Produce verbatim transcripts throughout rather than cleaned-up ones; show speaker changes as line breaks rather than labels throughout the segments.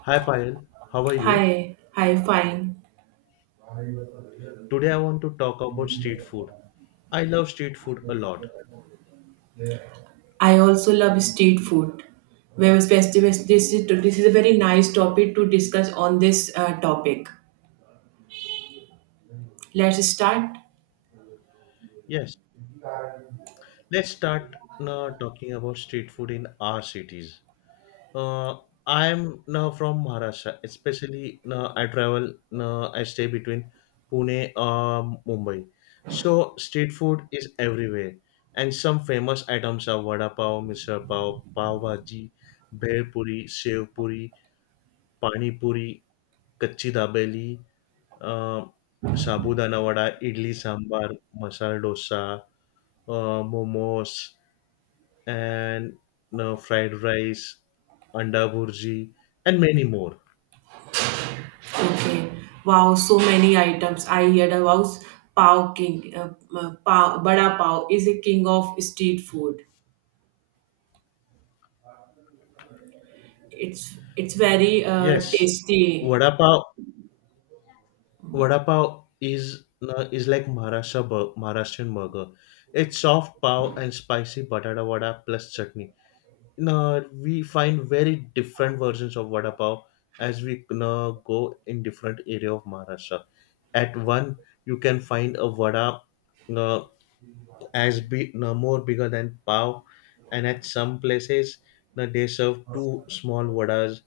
Hi Payal, how are you?
Hi, hi, fine.
Today I want to talk about street food. I love street food a lot.
I also love street food. Well, especially this this is this is a very nice topic to discuss on this uh, topic. Let's start.
Yes, let's start now talking about street food in our cities. Uh, I'm now from Maharashtra, especially now I travel, now I stay between Pune um Mumbai. So street food is everywhere. And some famous items are vada pav, misal pav, pav bhaji, bhel puri, sev puri, pani puri, kachi dabeli, a, sabudana vada, idli sambar, masala dosa, a, momos and uh, fried rice, anda burji, and many more.
Okay. Wow, so many items. I heard about Pao King. Uh, uh, Pao, Bada Pao is a king of street food. It's it's very uh,
Yes,
tasty.
vada pav. Vada pav is uh, is like Maharashtra bur- Maharashtrian burger. It's soft pav and spicy batata vada plus chutney. No, we find very different versions of vada pav as we you go in different area of Maharashtra. At one, you can find a vada you as big, you more bigger than pav, and at some places you they serve two small vadas.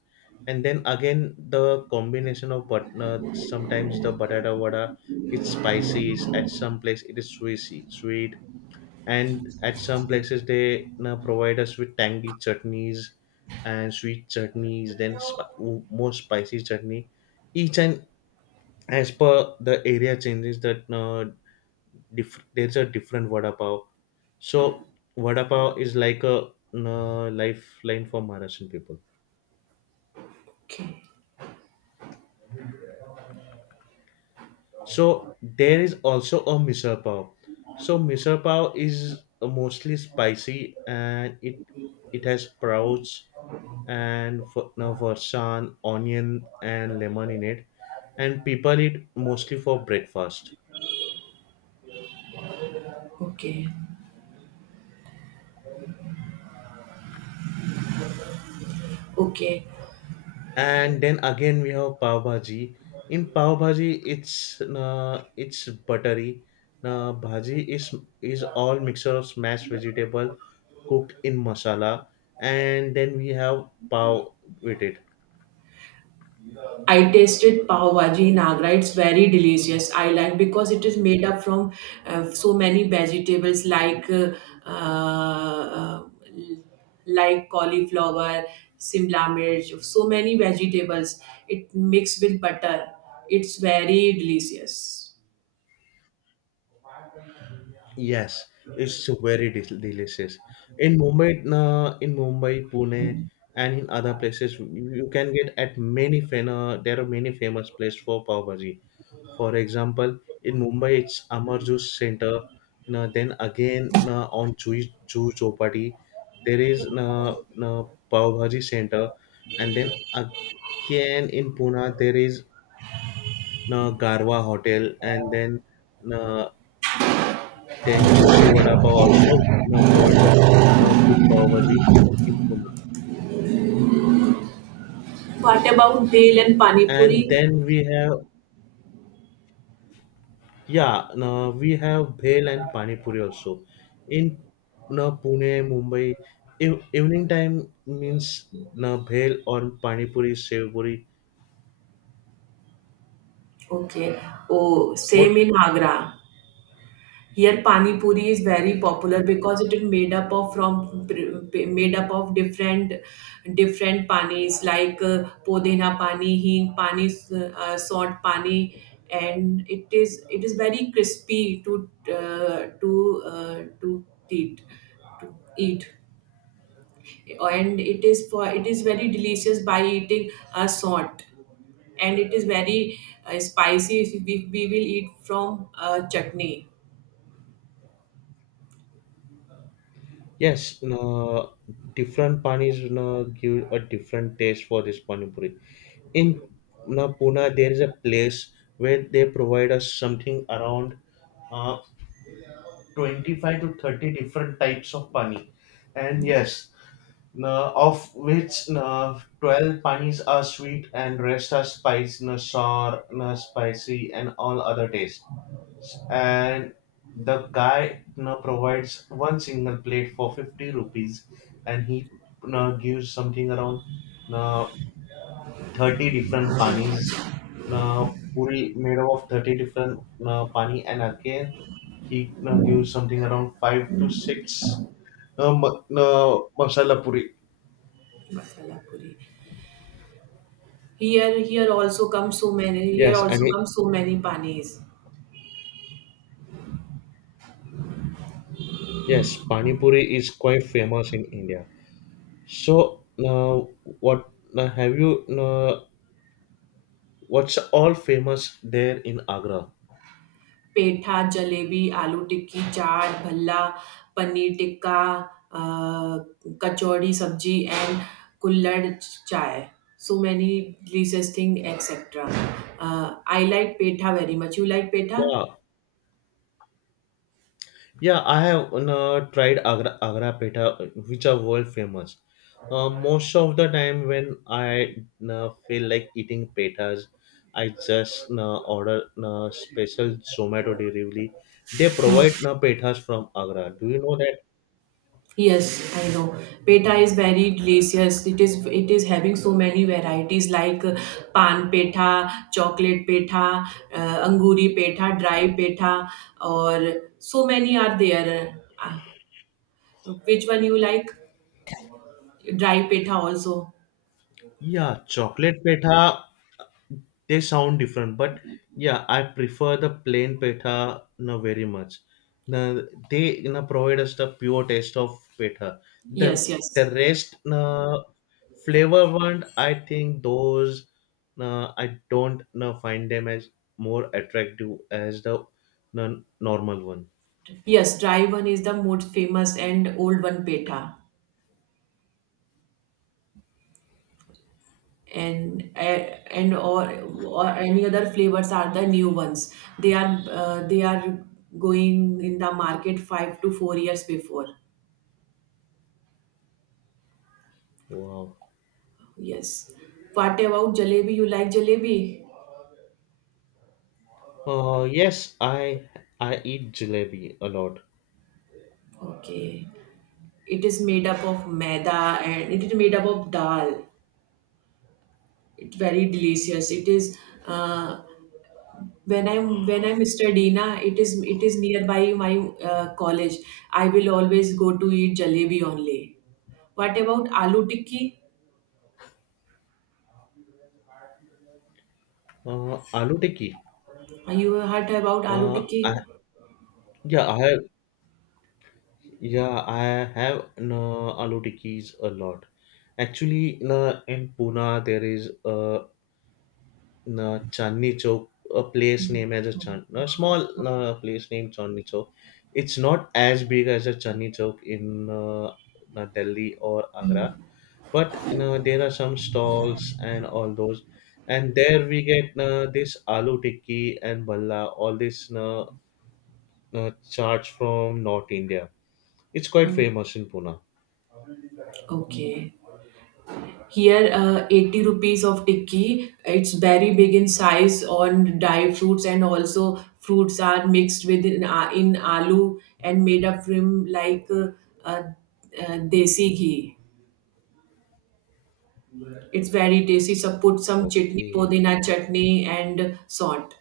And then again, the combination of but you sometimes the batata vada it's spicy. At some place, it is sweet, sweet and at some places they you provide us with tangy chutneys and sweet chutneys then sp- more spicy chutney each and as per the area changes that uh, diff- there's a different vada pav, so vada pav is like a uh, lifeline for maharashtrian people.
Okay,
So there is also a misal pav. So misal pav is mostly spicy and it it has sprouts and for, now farsan, onion, and lemon in it. And people eat mostly for breakfast.
okay, okay.
And then again we have pav bhaji. In pav bhaji, it's uh, it's buttery. Uh, bhaji is is all mixture of smashed vegetable cooked in masala, and then we have pav with it.
I tasted pav bhaji in Agra. It's very delicious. I like because it is made up from uh, so many vegetables like uh, uh, like cauliflower, simla mirch, so many vegetables. It mixed with butter. It's very delicious.
Yes, it's very del- delicious. In Mumbai, uh, in Mumbai, Pune, and in other places, you you can get at many fan. Uh, there are many famous places for pav bhaji. For example, in Mumbai, it's Amar Juice Center. Now, then again, now on Juice Juice Chopati, there is now now pav bhaji center, and then again in Pune, there is now Garwa Hotel, and then. Uh, Tank Joshi Vada Pav also now provides a uh, good pav bhaji in Pune.
What about dal and pani puri?
And then we have, yeah, now we have bhel and pani puri also. In now Pune, Mumbai, ev- evening time means now bhel or pani puri, sev puri.
Okay. Oh, same
What?
in Agra. Here, pani puri is very popular because it is made up of from made up of different different panis like uh, podena pani, hing pani, uh, salt pani, and it is it is very crispy to uh, to uh, to eat to eat, and it is for it is very delicious by eating a salt, and it is very uh, spicy if we, we will eat from uh, chutney
Yes, now different panis now give a different taste for this pani puri. In now Pune, there is a place where they provide us something around. Uh, twenty-five to thirty different types of pani, and yes, uh, of which uh, twelve panis are sweet and rest are spicy, uh, sour, uh, spicy and all other tastes, and the guy uh, provides one single plate for fifty rupees and he uh, gives something around uh, thirty different panis. Now, Puri made up of thirty different uh, pani, and again, he uh, gives something around five to six uh, ma- uh, masala puri.
masala puri. Here, here also come so many. Here
Yes, and
also
it,
come so many panis.
yes, pani puri is quite famous in India. So, now what now have you? Uh, what's all famous there in Agra?
Petha, jalebi, aloo tikki, chaat, bhalla, paneer tikka, uh, kachori sabji, and kullad chai. So many delicious thing, et cetera. Uh, I like petha very much. You like petha?
Wow. Yeah, I have uh, tried Agra, Agra Peta, which are world famous. Uh, most of the time, when I uh, feel like eating petas, I just uh, order uh, special Zomato delivery. They provide uh, petas from Agra. Do you know that?
Yes, I know. Peta is very delicious. It is it is having so many varieties like uh, pan peta, chocolate peta, uh, anguri peta, dry peta, or so many are there. Uh, which one you like? Dry peta also.
Yeah, chocolate petha, they sound different, but yeah, I prefer the plain petha na very much. Na, they na provide us the pure taste of petha. The
Yes,
the
yes,
rest na flavor one, I think those na I don't na find them as more attractive as the na, normal one.
yes. Dry one is the most famous and old one peta. and eh, and or or any other flavors are the new ones. They are uh, they are going in the market five to four years before.
Wow.
Yes, what about jalebi? You like jalebi?
Uh, yes, I I eat jalebi a lot.
Okay. It is made up of maida and it is made up of dal. It's very delicious. It is uh, when i'm when i'm studying na, it is it is nearby my uh, college. I will always go to eat jalebi only. What about aloo tikki?
Uh, Aloo tikki.
You heard about aloo
Uh,
tikki?
I Yeah, I have. Yeah, I have no aloo tikkis a lot. Actually, na, in Pune there is a na, Chandni Chowk, a place named as a Chand, a small na, place named Chandni Chowk. It's not as big as a Chandni Chowk in uh, na, Delhi or Agra, but you know there are some stalls and all those. And there we get na, this aloo tikki and balla, all this na, na, charts from North India. It's quite
Hmm.
famous in Pune.
Okay. Here, uh, eighty rupees of tikki. It's very big in size on dry fruits, and also fruits are mixed with in, uh, in aloo and made up from like uh, uh, uh, desi ghee. It's very tasty. So put some chutney,
Okay.
podina chutney and salt.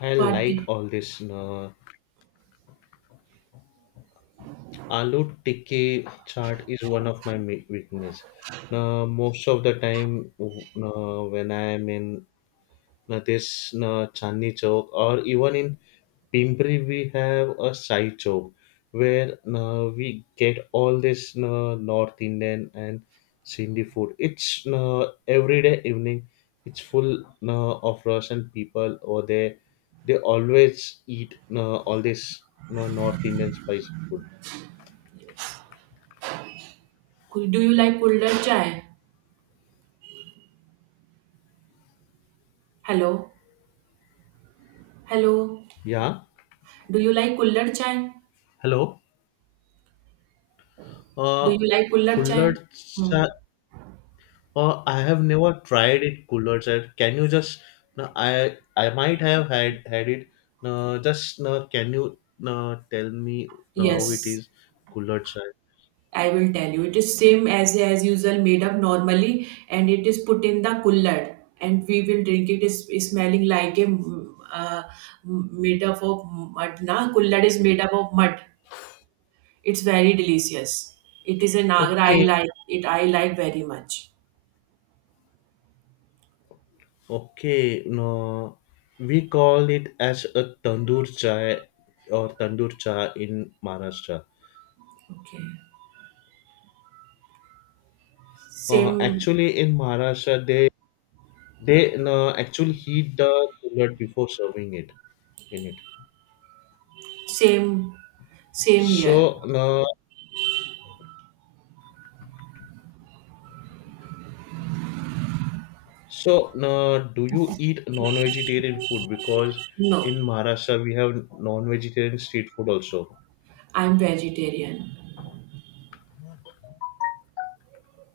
I
What?
like all this, na. Aloo tikki chaat is one of my mi- weakness. Na, most of the time, na, when I am in na this na Chandni Chowk or even in Pimpri, we have a side shop where uh, we get all this uh, North Indian and Sindhi food. It's uh, every day evening. It's full uh, of Russian people over there. They always eat uh, all this uh, North Indian spicy food.
Yes. Cool. Do you like kullad chai? Hello? Hello?
Yeah.
Do you like kullad chai?
Hello. Uh,
Do you like gulab chai?
Kullad
Hmm.
cha, or I have never tried it, cooler sir. Can you just no, I I might have had had it. No, just no, can you no, tell me no, how it
Yes,
is, cooler sir?
I will tell you. It is same as as usual, made up normally, and it is put in the cooler, and we will drink it. Is is smelling like a mm, uh, mm, made up of mud. Na cooler is made up of mud. It's very delicious. It is a Agra. I
Okay.
like it. I like very much.
Okay, no, we call it as a tandoor chai or tandoor chai in Maharashtra.
Okay.
Uh,
Same,
actually, in Maharashtra, they they no, actually heat the cooler before serving it in it.
same, same here.
So no, so, uh, do you eat non-vegetarian food? Because
No,
in Maharashtra we have non-vegetarian street food also.
I'm vegetarian.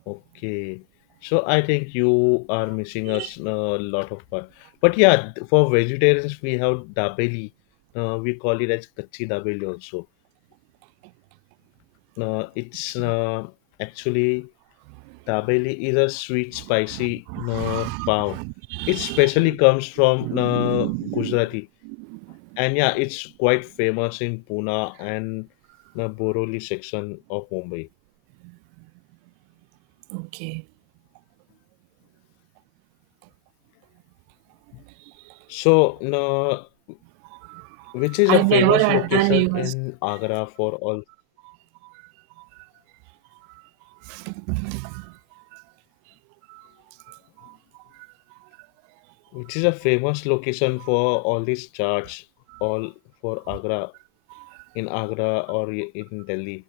Okay. So I think you are missing us a lot of part. But yeah, for vegetarians we have dabeli. Uh, we call it as kachi dabeli also. Uh, it's
Okay.
uh, actually dabeli is a sweet spicy uh, pav. It specially comes from uh, Gujarati, and yeah, it's quite famous in Pune and the boroli section of Mumbai.
Okay.
So no, which is a
I never
famous
heard the
location
name
in Agra for all, which is a famous location for all these charts, all, for Agra, in Agra or in Delhi,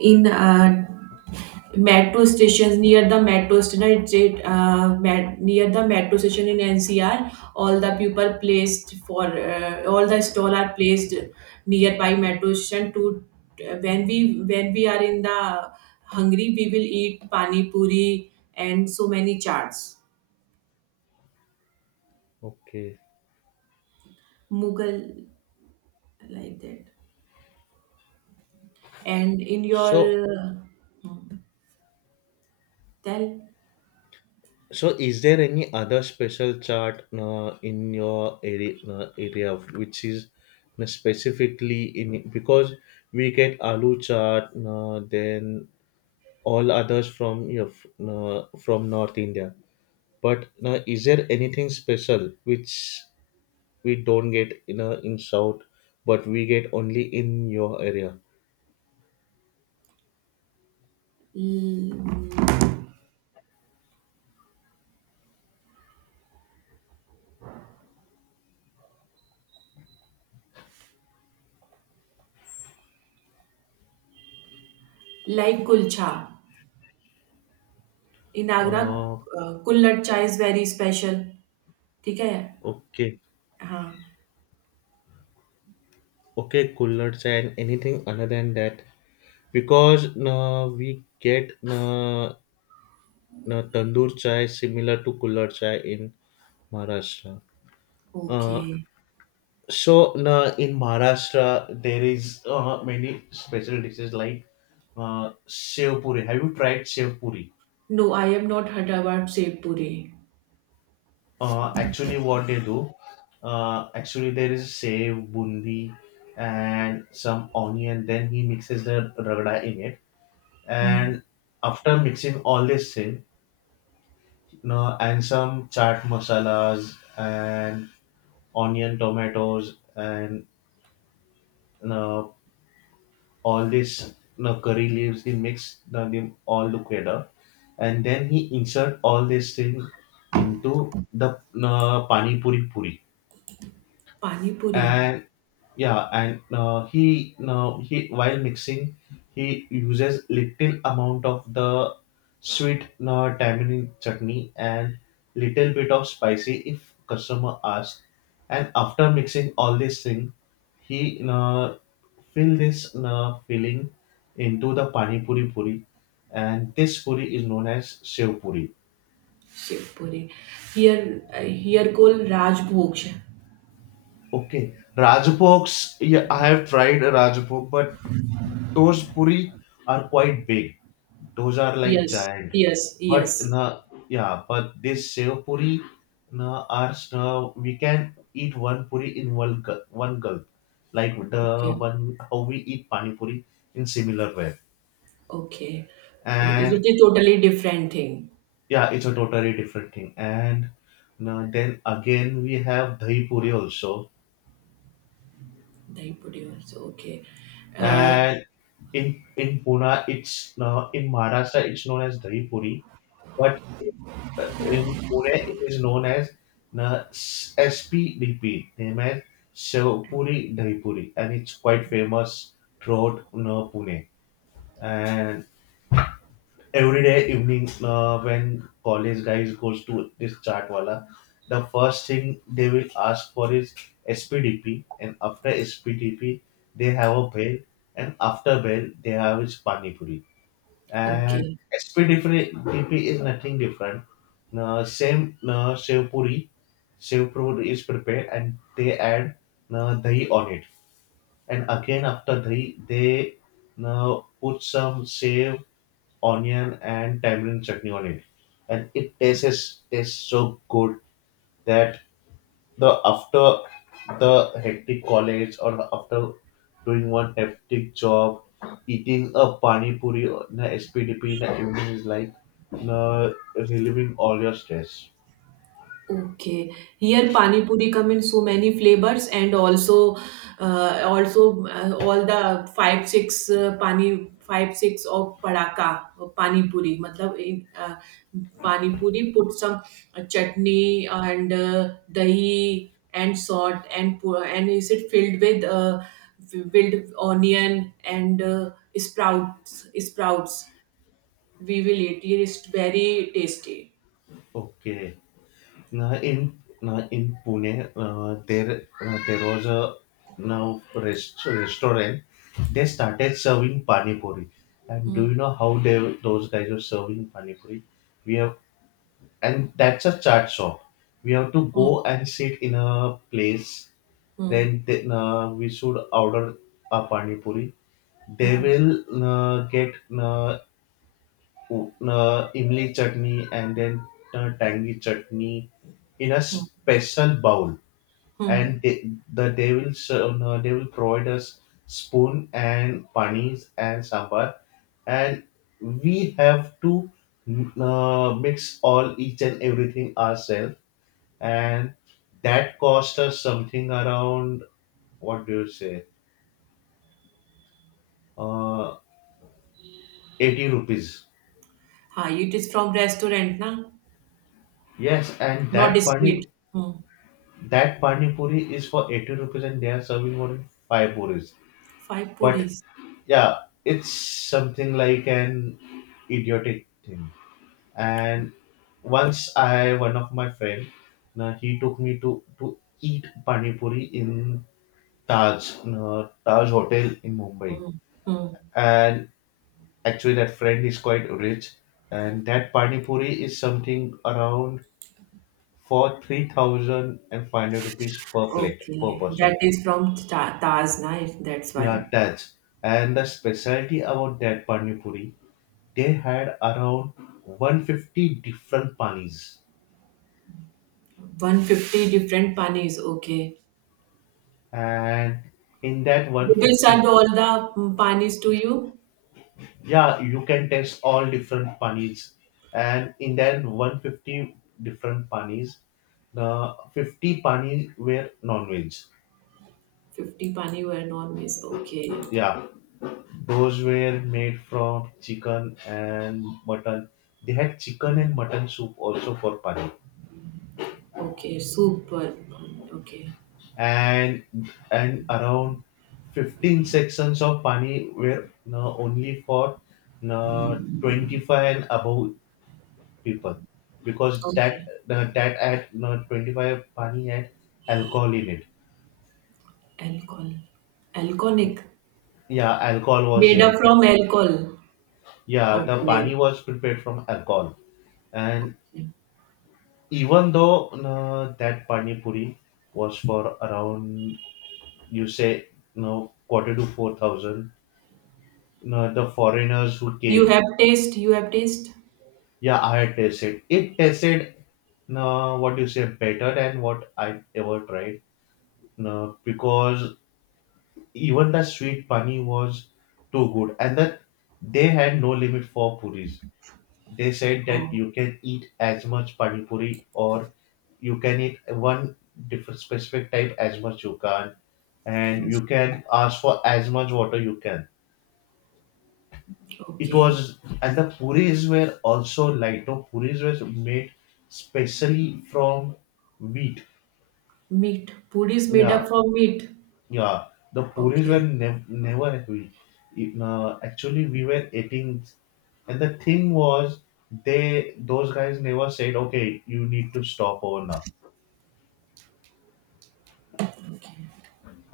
in uh, metro stations, near the metro station. It's it, uh, met, near the metro station in N C R. All the people placed for uh, all the stall are placed nearby metro station. To uh, When we when we are in the hungry, we will eat pani puri and so many charts,
okay,
Mughal like that. And in your
so.
uh, hmm, tell,
So, is there any other special chart uh, in your area, uh, area of- which is uh, specifically in, because we get aloo chart, uh, then all others from your f- uh, from North India. But uh, is there anything special which we don't get in uh, in South, but we get only in your area?
like kulcha. In Agra
Uh,
a, kullad chai is very special, ठीक है?
okay,
हाँ,
okay, coolers and anything other than that. Because uh, we get uh, uh, tandoor chai similar to kulhad chai in Maharashtra.
Okay.
Uh, so uh, in Maharashtra there is uh, many special dishes like uh, sev puri. Have you tried sev puri?
No, I have not heard about sev puri.
Uh, actually, what they do, uh, actually there is sev, bundi, and some onion. Then he mixes the ragda in it,
hmm,
and after mixing all this thing, no, and some chaat masalas and onion, tomatoes, and no, all this no, curry leaves. He mix no, them all together, and then he insert all this thing into the no, pani puri puri.
पानी पूरी,
And yeah, and uh, he now he while mixing he uses little amount of the sweet uh, tamarind chutney and little bit of spicy if customer asks, and after mixing all this thing he uh, fill this uh, filling into the pani puri puri, and this puri is known as sev puri.
Sev puri. Here uh, here called Rajbhog.
Okay, Rajbhogs. Yeah, I have tried a Rajbhog, but those puri are quite big. Those are like
yes,
giant.
Yes, yes.
But na yeah, but this sev puri na are na we can eat one puri in one gul- one gulp, like
okay,
the one how we eat pani puri in similar way.
Okay. तो it
And
is totally different thing,
yeah, it's a totally different thing. And na, then again we have dahi puri also,
dahi puri also, okay. Uh,
and in in Pune it's now in Maharashtra it's known as dahi puri, but uh, in Pune it is known as na S P D P, name as Shev Puri Dahi Puri, and it's quite famous throughout you Pune. And every day evening uh, when college guys goes to this chat wala, the first thing they will ask for is S P D P, and after S P D P they have a bell, and after bell they have is pani puri.
Okay.
And S P D P is nothing different. Uh, same uh, sev puri, sev puri is prepared, and they add uh, dahi on it. And again after dahi they uh, put some sev, onion and tamarind chutney on it, and it tastes tastes so good that the after the hectic college or after doing one hectic job, eating a pani puri or an S P D P in the evening is like uh, relieving all your stress.
Okay. Here pani puri come in so many flavors, and also uh, also uh, all the five six uh, pani five six of padaka uh, pani puri matlab in uh, pani puri put some uh, chutney and uh, dahi and salt and pu- and is it filled with uh, filled with onion and uh, sprouts sprouts we will eat. It is very tasty.
Okay. Now in now in Pune, uh, there uh, there was a now rest, restaurant. They started serving pani puri, and
Hmm,
do you know how they those guys were serving pani puri? We have, and that's a chat shop. We have to
hmm,
go and sit in a place.
hmm,
Then they, uh, we should order a pani puri. They
hmm,
will uh, get uh, uh, imli chutney, and then uh, tangy chutney in a
hmm.
special bowl, and
Hmm.
de- the they will serve, uh, they will provide us spoon and panis and sambar, and we have to mm, uh, mix all each and everything ourselves, and that cost us something around, what do you say, uh, eighty rupees.
हाँ, it is from restaurant ना,
Yes, and
not
that
street.
pani
Hmm.
that pani puri is for eighty rupees, and they are serving only five puris.
Five
But
puris.
yeah, it's something like an idiotic thing. And once I one of my friend, uh, he took me to to eat pani puri in Taj uh, Taj Hotel in Mumbai.
Hmm.
And actually, that friend is quite rich, and that pani puri is something around, for three thousand and five hundred rupees per plate per
Okay,
person.
that is from Ta- Taj na, that's
Yeah,
why.
Taj. And the specialty about that pani puri, they had around one fifty different panis,
one fifty different panis, okay.
and in that
They will
one hundred fifty.
send all the mm, panis to you?
Yeah, you can test all different panis, and in that one fifty different panis, the fifty panis were non-veg.
fifty pani were non-miss, okay.
Yeah, those were made from chicken and mutton. They had chicken
Hmm.
and mutton soup also for pani.
Okay, super. Mm, Okay,
And and around fifteen sections of pani were uh, only for uh, twenty-five and above people, because that
okay.
uh, that at uh, twenty-five pani had alcohol in it.
Alcohol. Alcoholic.
Yeah, alcohol was
Made
there in
up
that
from
cup.
alcohol.
Yeah, the pani
Okay,
was prepared from alcohol. And
okay.
even though uh, that pani puri was for around, you say, no, quarter to four thousand, no, the foreigners who
You
came.
have taste, you have taste?
Yeah, I had tasted it tasted. No, what you say, better than what I ever tried. No, because even the sweet pani was too good, and that they had no limit for puris. They said that
Oh.
you can eat as much pani puri, or you can eat one different specific type as much you can,
Okay.
and you can ask for as much water you can. It
Okay.
was, and the puris were also light. No, puris were made specially from wheat.
Meat. Puri is made
Yeah.
up from meat.
Yeah, the puris were
Okay.
nev- never heavy. It- uh, actually, we were eating, and the thing was, they those guys never said, "Okay, you need to stop over now."
Okay.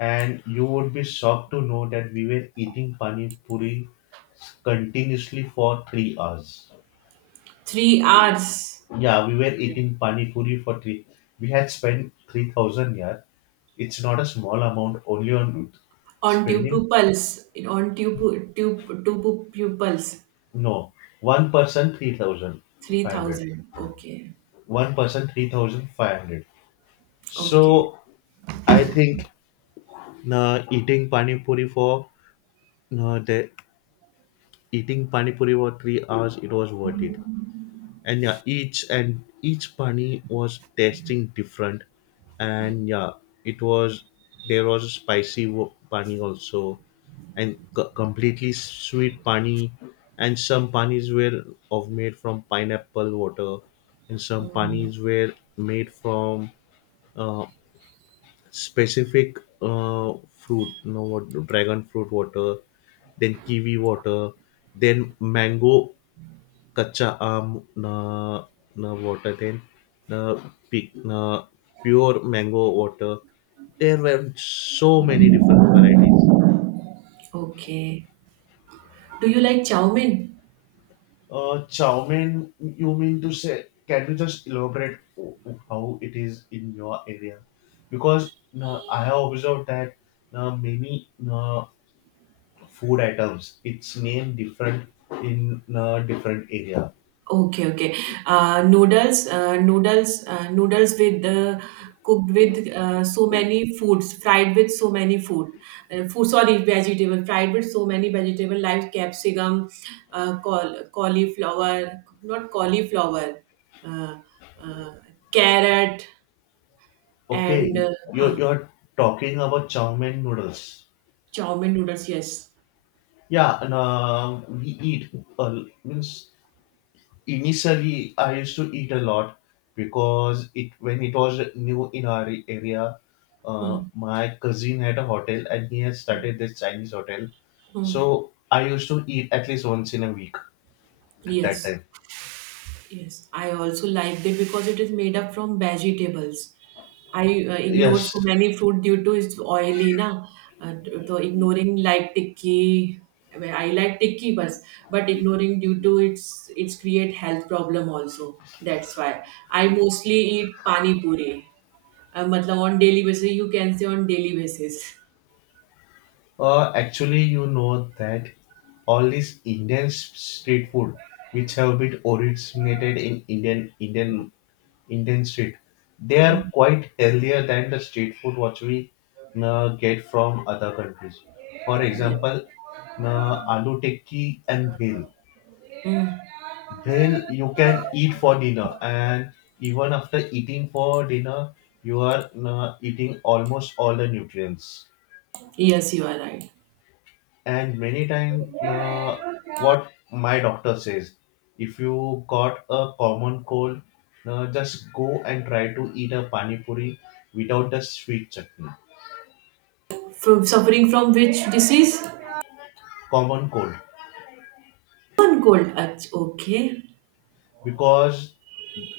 And you would be shocked to know that we were eating pani puri continuously for three hours.
Three hours
Yeah, we were eating pani puri for three. We had spent three thousand here. It's not a small amount, only on
on two
spending.
pupils. On two pu- two two pu- pupils.
No, one person three thousand
Three
five hundred.
thousand. Okay.
One person three thousand five hundred.
Okay.
So I think uh, eating pani puri for uh, the eating pani puri for three hours, it was worth it. And yeah, each and each pani was tasting different. And yeah, it was, there was a spicy wo- pani also, and co- completely sweet pani, and some panis were of made from pineapple water, and some panis were made from uh, specific uh, fruit, you know, what, dragon fruit water, then kiwi water, then mango kacha um na, na water, then na, pi- na pure mango water. There were so many different varieties.
Okay. Do you like chow mein?
Uh, Chow mein, you mean to say, can you just elaborate o- how it is in your area? Because uh, I have observed that uh, many uh, food items, it's named different in a different area.
Okay, okay. Uh, noodles, uh, noodles, uh, noodles with uh, cooked with uh, so many foods, fried with so many food, uh, food. Sorry, vegetable, fried with so many vegetable like capsicum, uh, col cauliflower, not cauliflower, uh, uh, carrot, and
Okay,
uh,
you're,
huh,
you're talking about chow mein noodles.
chow mein noodles. Yes.
Yeah, and uh, we eat. Uh, means initially, I used to eat a lot because it when it was new in our area, uh,
Hmm,
my cousin had a hotel and he had
hmm,
started this Chinese hotel.
hmm.
So I used to eat at least once in a week at that
Yes.
time.
Yes, I also liked it because it is made up from vegetables. I uh, ignore so
Yes.
many fruit due to it's oily na. Uh, so ignoring like tikki, I mean, I like tikki, but but ignoring due to its its create health problem also. That's why I mostly eat pani puri. Uh, matlab on daily basis, you can say on daily basis.
Uh, actually, you know that all this Indian s- street food, which have been originated in Indian Indian Indian street, they are
Mm,
quite healthier than the street food what we uh, get from other countries. For
yes.
example, uh, aloo tikki and bhel.
Mm,
Bhel you can eat for dinner, and even after eating for dinner, you are uh, eating almost all the nutrients.
yes, you are right.
And many time uh, what my doctor says, if you got a common cold, uh, just go and try to eat a pani puri without the sweet chutney.
From suffering from which disease?
Common cold.
One cold. Ach- Okay.
Because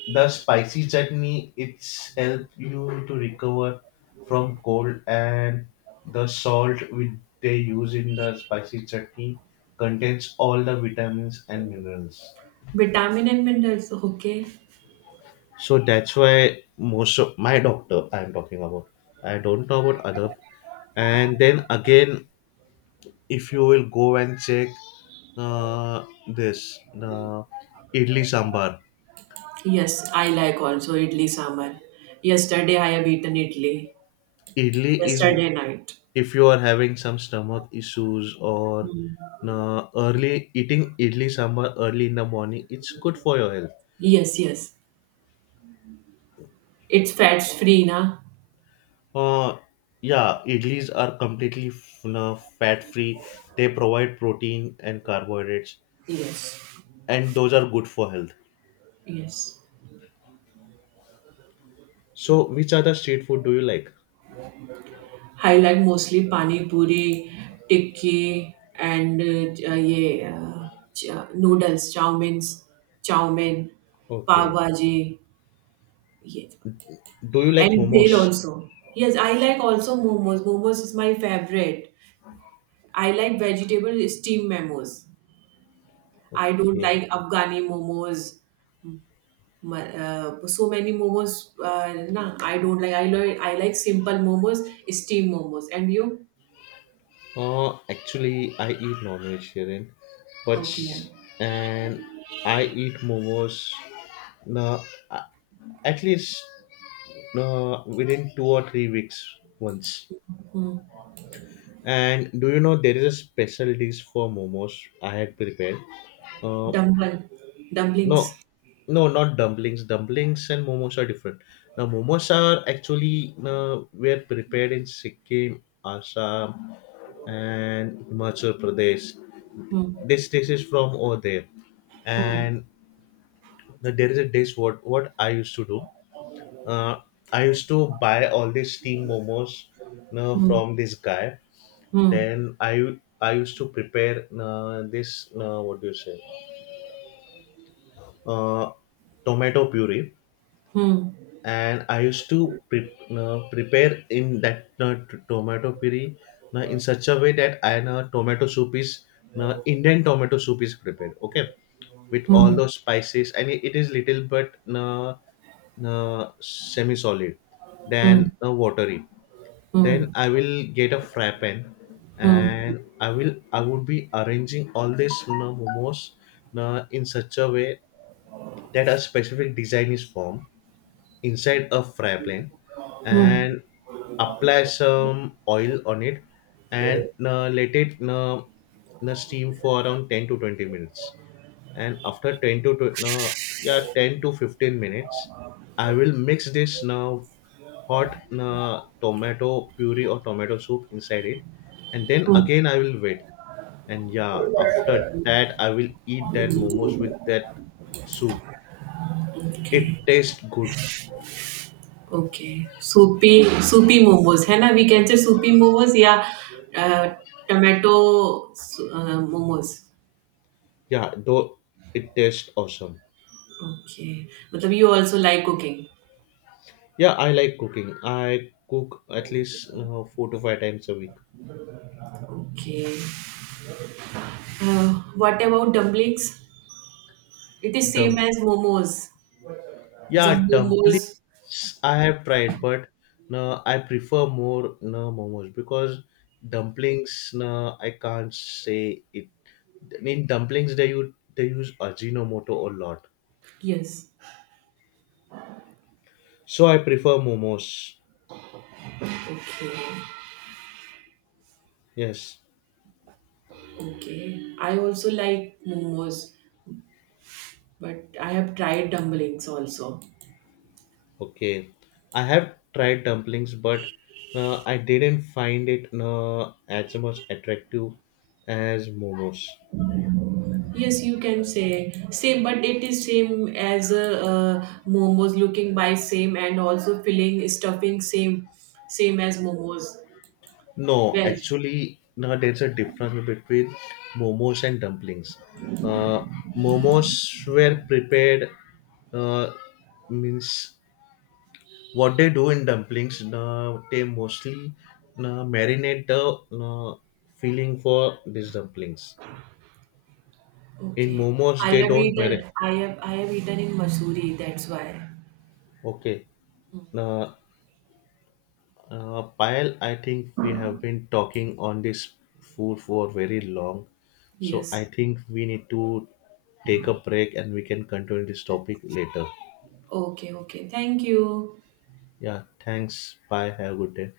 the spicy chutney, it's help you to recover from cold, and the salt which they use in the spicy chutney contains all the vitamins and minerals.
Vitamin and minerals, okay.
So that's why most of my doctor I'm talking about. I don't know about other. And then again, if you will go and check uh, this the idli sambar.
Yes, I like also idli sambar. Yesterday I have eaten idli.
Idli is,
Yesterday night.
if you are having some stomach issues or
Hmm.
uh, early, eating idli sambar early in the morning, it's good for your health.
Yes, yes. It's fats free, na?
Uh, yeah, idlis are completely f- fat free. They provide protein and carbohydrates,
Yes,
and those are good for health.
yes.
So, which other street food do you like?
I like mostly pani puri, tikki, and uh, uh, ye, uh, ch- uh, noodles, chow mains, chow mein, pav
Okay.
bhaji, yes.
Do you like
And
momos?
bhel also. Yes, I like also momos. Momos is my favorite. I like vegetable steamed momos. I don't
Okay.
like Afghani momos. Ma- Uh, so many momos. Uh, nah, I don't like. I like. I like simple momos, steamed momos. And you?
Uh, actually, I eat non-vegetarian, but
Okay.
s- and I eat momos. No, uh, at least uh, within two or three weeks once. And do you know there is a special dish for momos I had prepared? Uh,
Dumpling,
No,
dumplings.
no, not dumplings. Dumplings and momos are different. Now, momos are actually uh, were prepared in Sikkim, Assam, and Himachal Pradesh.
Hmm.
This dish is from over there,
Hmm.
and there is a dish. What what I used to do, uh, I used to buy all these steamed momos uh,
Hmm.
from this guy. Then I I used to prepare uh, this, uh, what do you say, uh, tomato puree,
Hmm.
and I used to pre- uh, prepare in that uh, t- tomato puree uh, in such a way that, I know tomato soup is uh, Indian tomato soup is prepared. Okay, with all
Hmm.
those spices, and it, it is little but uh, uh, semi-solid,
Hmm. Hmm.
then uh, watery. Then
Hmm.
I will get a fry pan,
Hmm.
and I will I would be arranging all these uh, momos uh, in such a way that a specific design is formed inside a fry pan,
Hmm.
and apply some oil on it, and uh, let it uh, uh, steam for around ten to twenty minutes. And after ten to tw- uh, yeah, ten to fifteen minutes, I will mix this now hot uh, tomato puree or tomato soup inside it, and then
Hmm.
again I will wait. And yeah, after that I will eat that momos with that soup. It
Okay.
tastes good.
Okay. Soupy soupy momos, है ना? We can say soupy momos या uh, tomato uh, momos.
Yeah, though, it tastes awesome.
Okay. मतलब you also like cooking.
Yeah, I like cooking. I cook at least uh, four to five times a week.
Okay. Uh, what about dumplings? It is same
Dump.
as momos. The
Yeah,
momos.
dumplings I have tried, but no, I prefer more no momos because dumplings, no, I can't say it. I mean, dumplings they use they use ajinomoto a lot,
Yes.
so I prefer momos.
Okay.
Yes.
Okay. I also like momos, but I have tried dumplings also.
Okay, I have tried dumplings, but uh, I didn't find it uh, as much attractive as momos.
Yes, you can say same, but it is same as uh, uh, momos looking by same and also filling stuffing same same as momos
No,
veg.
actually, no, there's a difference between momos and dumplings. Uh, Momos were prepared, uh, means what they do in dumplings, uh, they mostly uh, marinate the uh, filling for these dumplings. In
Okay,
momos,
I
they
have
don't marinate.
eaten I have I have eaten in Masuri. That's why.
Okay. Uh, Uh, Payal, I think we have been talking on this food for very long, so I
Yes.
think we need to take a break, and we can continue this topic later.
Okay. Okay. Thank you.
Yeah, thanks. Bye. Have a good day.